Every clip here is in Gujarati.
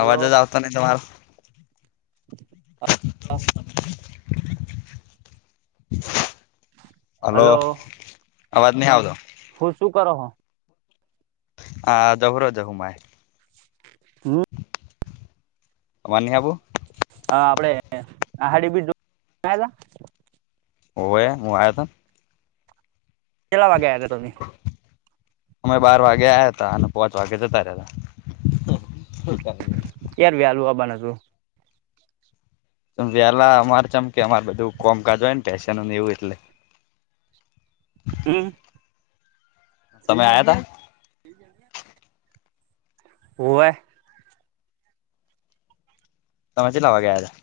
અવાજ જ આવતો નહી તમારો- હલો અવાજ નહી આવતો- હું શું કરો? હ જવરો જ હુંમાઈ- હમ [inaudible] અમાનની હબુ હ આપડણેે આહાડી બીજ ઓ હું આયા હતા ચલાવા ગયા હતા તમે અમે બાર વાગે આવયા હતા અને પાંચ વાગે જતા રહતા એ ત યાર વલુ આબ ન હતું વેહલા અમારે ચમકે અમારે બધું કોમકાજ હોય ને પેશનને એવું એટલે હમ તમે આયા હતા [inaudible] ઓવે સમજ લાવવા ગયા છે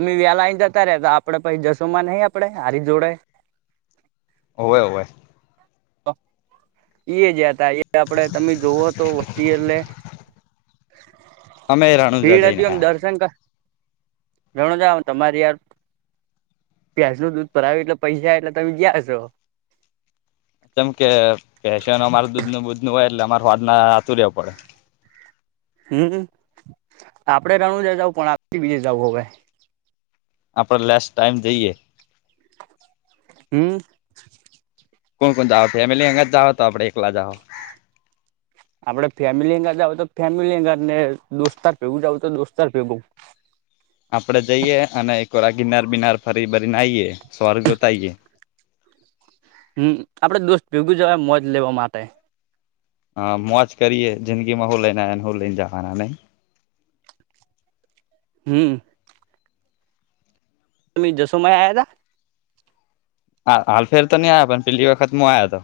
અમે વ્યાલા જતા રે તો આપડે પછી જશોમાં નહી આપડે હારી જોડે. હોવે હોવે અ એજ હતા એ એ આપડે તમે જોવોઓ તો વસ્તી એટલે અમે રણુજા ભીડ જઈને હતી એમ આયા દર્શન કર જણો જાાવ તમારી યાર. પ્યાજ નું દૂધ પરા એટલે પૈસા એટલે તમે ગયા છો. એમ કે પેશન અમાર દૂધ ન દૂધ નું હોય એટલે અમાર સ્વાદના આતુર પડે હમ આપડે રણું જ જ પણ આપ બીજે જવું હો ભાઈ- આપડ લેસ્ટ ટાઈમ જઈએ હમ કોણ કોણ જાઓ ફેમિલી અંગ જ જાઓ તો આપડે એકલા જ જાઓ આપડે ફેમિલી અંગર જાવ તો ફેમિલી અંગર ને દોસ્તાર ભેગું જાવું તો દોસ્તાર ભેગું- આપડે જઈએ અને કોરા ગિનાર બિનાર ફરી બરીને આવીએ સ્વર્ગ જોતાઈએ- હમ આપડે દોસ્ત ભેગું જવા મોજ લેવા માટે. હા મોજ કરીયે જિંદગીમાં હું લઈને આયા ને હું લઈને જવાન હમ તમે જોસોમય આયા હતા હા હાલ ફેર તો નહી આયા પણ પેલી વખત મુ આયા તો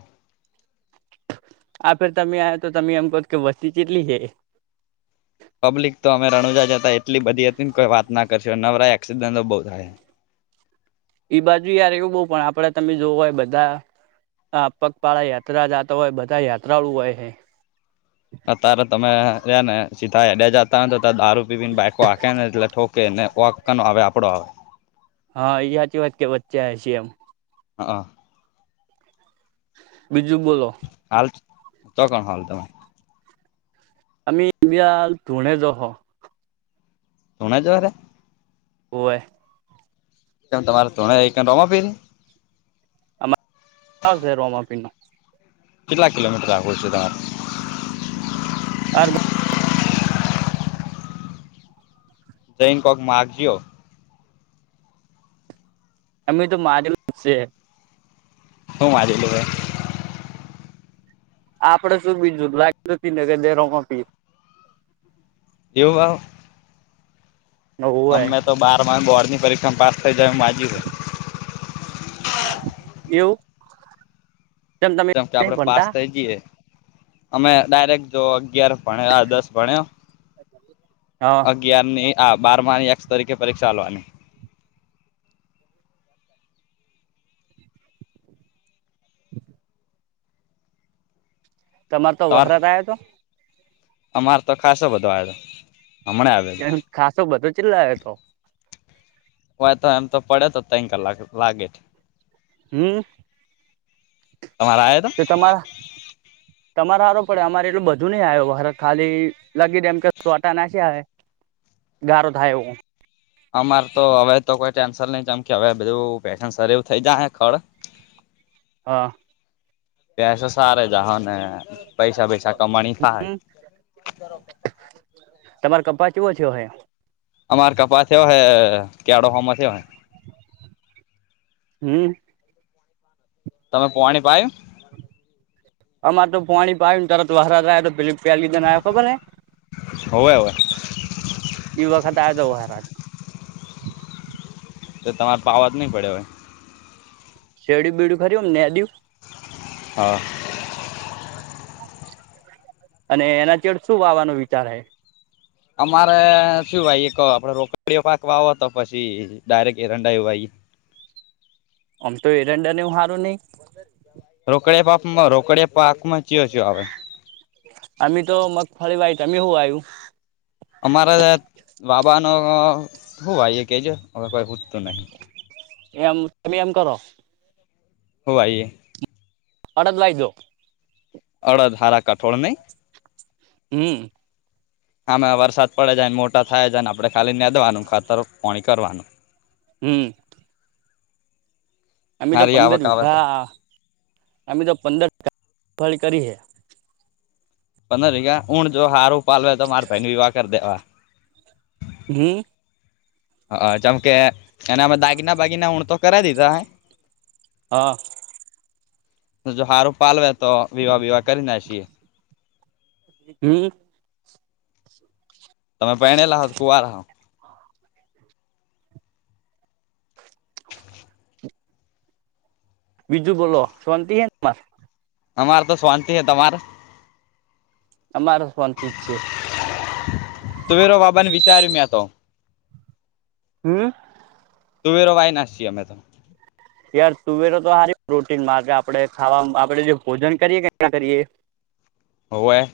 આ ફેર તમે આયા તો તમે એમ કહો કે વસ્તી ચટલી હે પબ્લિક તો અમે રણુજા જતા એટલી બધી હતી ને કોઈ વાત ના કરશ નવરાય એક્સિડન્ટો બહુ થાય એઈ બાજુ યાર એવું બહુ પણ આપડે તમે જોવો હોય બધા આ પગપાળા યાત્રા જતા હોય બધા યાત્રાળુ હોય અત્યારે તમે છે ને સીધા હેડીયા જતાને તો ત દારૂ પી પી ને બાઈકો હાંકે ને એટલે ઠોકે ઓ કેને વાકકાનો આવે આપણો આવે હા એ હાચી વાત કે વચ્ચે આયા છીએ એમ હા બીજું બોલો હાલ તો કોણ હાલ તમે. અમે વિયા ધૂણે જ હો. શોણ જવારે હોવે કેમ તમારે તોણે રમાપીર ને હા ભે રોમાપીર નો કેટલા કિલોમીટર હોય છે તમારે આ [inaudible] જઇને કોક માગ જીઓ અમે તો માગેલુ જ છે હુ મારેલું હોય આપડે શું બીજું લાગ ને કે દેરો માંગીએ એવું આવે હોય અમે તો બાર માં બોર્ડ ની પરીક્ષામાં પાસ થઇ જાય એમ માગીયુ હે એવું તેમ તમે જેમ કે નહી આપડે પાસ ભણતા થઇ જઈએે અમે ડાયરેક્ટ જો અગિયાર ભણલા આ દસ ભણ્યો હા અગયાર ની આ બાર ની એક્સ તરીકે પરીક્ષા આલવાની તમારે તો તમાર વરસાદ આવ્યા તો અમાર તો ખાસો બધો આવ્યો તો એમ ખાસો બધો ચેટલો આવ્યો હતો હોય તો એમ તો પડે તો ત્રણ કલાક લાગે હમ તમારે આયો તો કે તમે તમારે હારુ પડે અમારે એટલું બધું નહી આવ્યો ખાલી લાગી એમ કે છોટા નાખ્યા હે ગારો થાય એવું અમારે તો હવે તો કોઈ ટેન્શન નઈ કેમકે હવે બધું પનસ એવું થઇ જાય ખર [inaudible] હા પસો સારે જાહો ને પૈસા પૈસા કમાણી થાય હમ તમારે કપાસ કેવો થયો હે અમાર કપાસ થયો હ કેળો હમાં થ્યો હે હમ તમે પોણી પાયુ અમારે તો પાણી પાયુ તરત વારસાદ આયો પ પાર લીધેને આવ્યા ખબર હે હોવે હોવે. એ વખત આ જાવ હારજ તો તમારે પાવા જ નહી પડે હવે. શેરડયું બેરડ્યુ ખરું આમ નેરડ્યું હા અને એના ચડ શું વાવાનો વિચાર હ અમારે શું ભાઈ એક આપડ રોકડીયો પાક વા આવો તો પછી ડાયરેક્ટ એરંડાયું ભાઈ આમ તો એરંડા ને હું હારું નહી. રોકડિયા પાક માં રોકડિયા પાકમાં ચયો ચયો આવે. અમ તો મગફળી વાયી તમે હું વાયુ. અમારા બાબા ન શું ભ કેજ હ કોઈ પૂદતું નહી. એમ તમે એમ કરો. હોવાઈએ અડદ લઈદો. હારા કઠોળ નઈ. હમ. [inaudible] આમાં વરસાદ પડે જાયને મોટા થાય જાય ને આપણે ખાલી બેદવાનું ખાતર પાણી કરવાનું. હમ અમે તો હારી પંદર આવક આવે તો વીઘા અમે તો પંદર કરી હે. પંદર ર હું જો હાર ઉ પવેે તો મારે ભેન વિવા કર દેવા. હમ હ જેમ કે એને અમે દાગીના બાાગીના ઊણ તો કરાવ દીધા. [inaudible] હા જો સારું પાલવે તો વિવા વિવાહ કરી ના છીએ. [inaudible] હમ તમે પયનેલા હો કે કુવારા હો. [inaudible] બીજું બોલો શાંતિ હે. તમાર અમારે તો શાંતિ હૈ તમાર અમારો શાંત જ છે. તવીરો બાબાને વિચાર્યું મે તો હમ તુંવેરો વાય નાસી અમે તો. યાર તુવેરો તો સારી પ્રોટીન મા આપડે ખાવા આપડે જે ભોજન કરીએ કરીએ. હોવે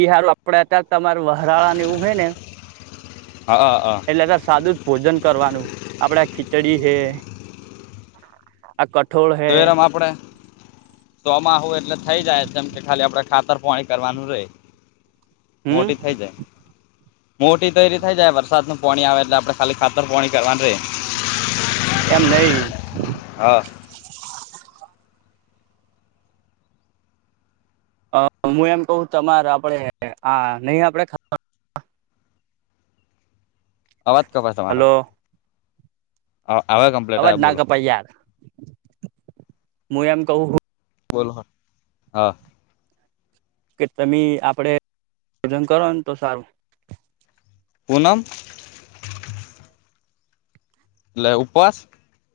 ઈયારું આપડે અયારે તમાર વરાળા ને એવું હોય ને. હા હા હા એટલે કે સાદું જ ભોજન કરવાનું આપડે ખીચડી છે. આ કઠોળ હે ચોમહુ એટલે થઈ જાય તેમ કે ખાલી આપણેે ખાતર પોણી કરવાનું રે હમ મોટી થઈ જાય. મોટી તૈયરી થઈ જાય વરસાદ નું પાણી આવે એટલે આપણે ખાલી ખાતર પાણી કરવાનું રે. એમ નઈ હા અ હું એમ કઉ તમારે આપડે આ નહી આપડે. અવાજ કપાય છે તમારો. હલો હા અવે કમ અવાજ ના કપાઈ યાર હું એમ કઉ હું બોલહ હા કે તમે આપડે ભોજન કરો ન તો સારું પૂનમ. લે ઉપવાસ.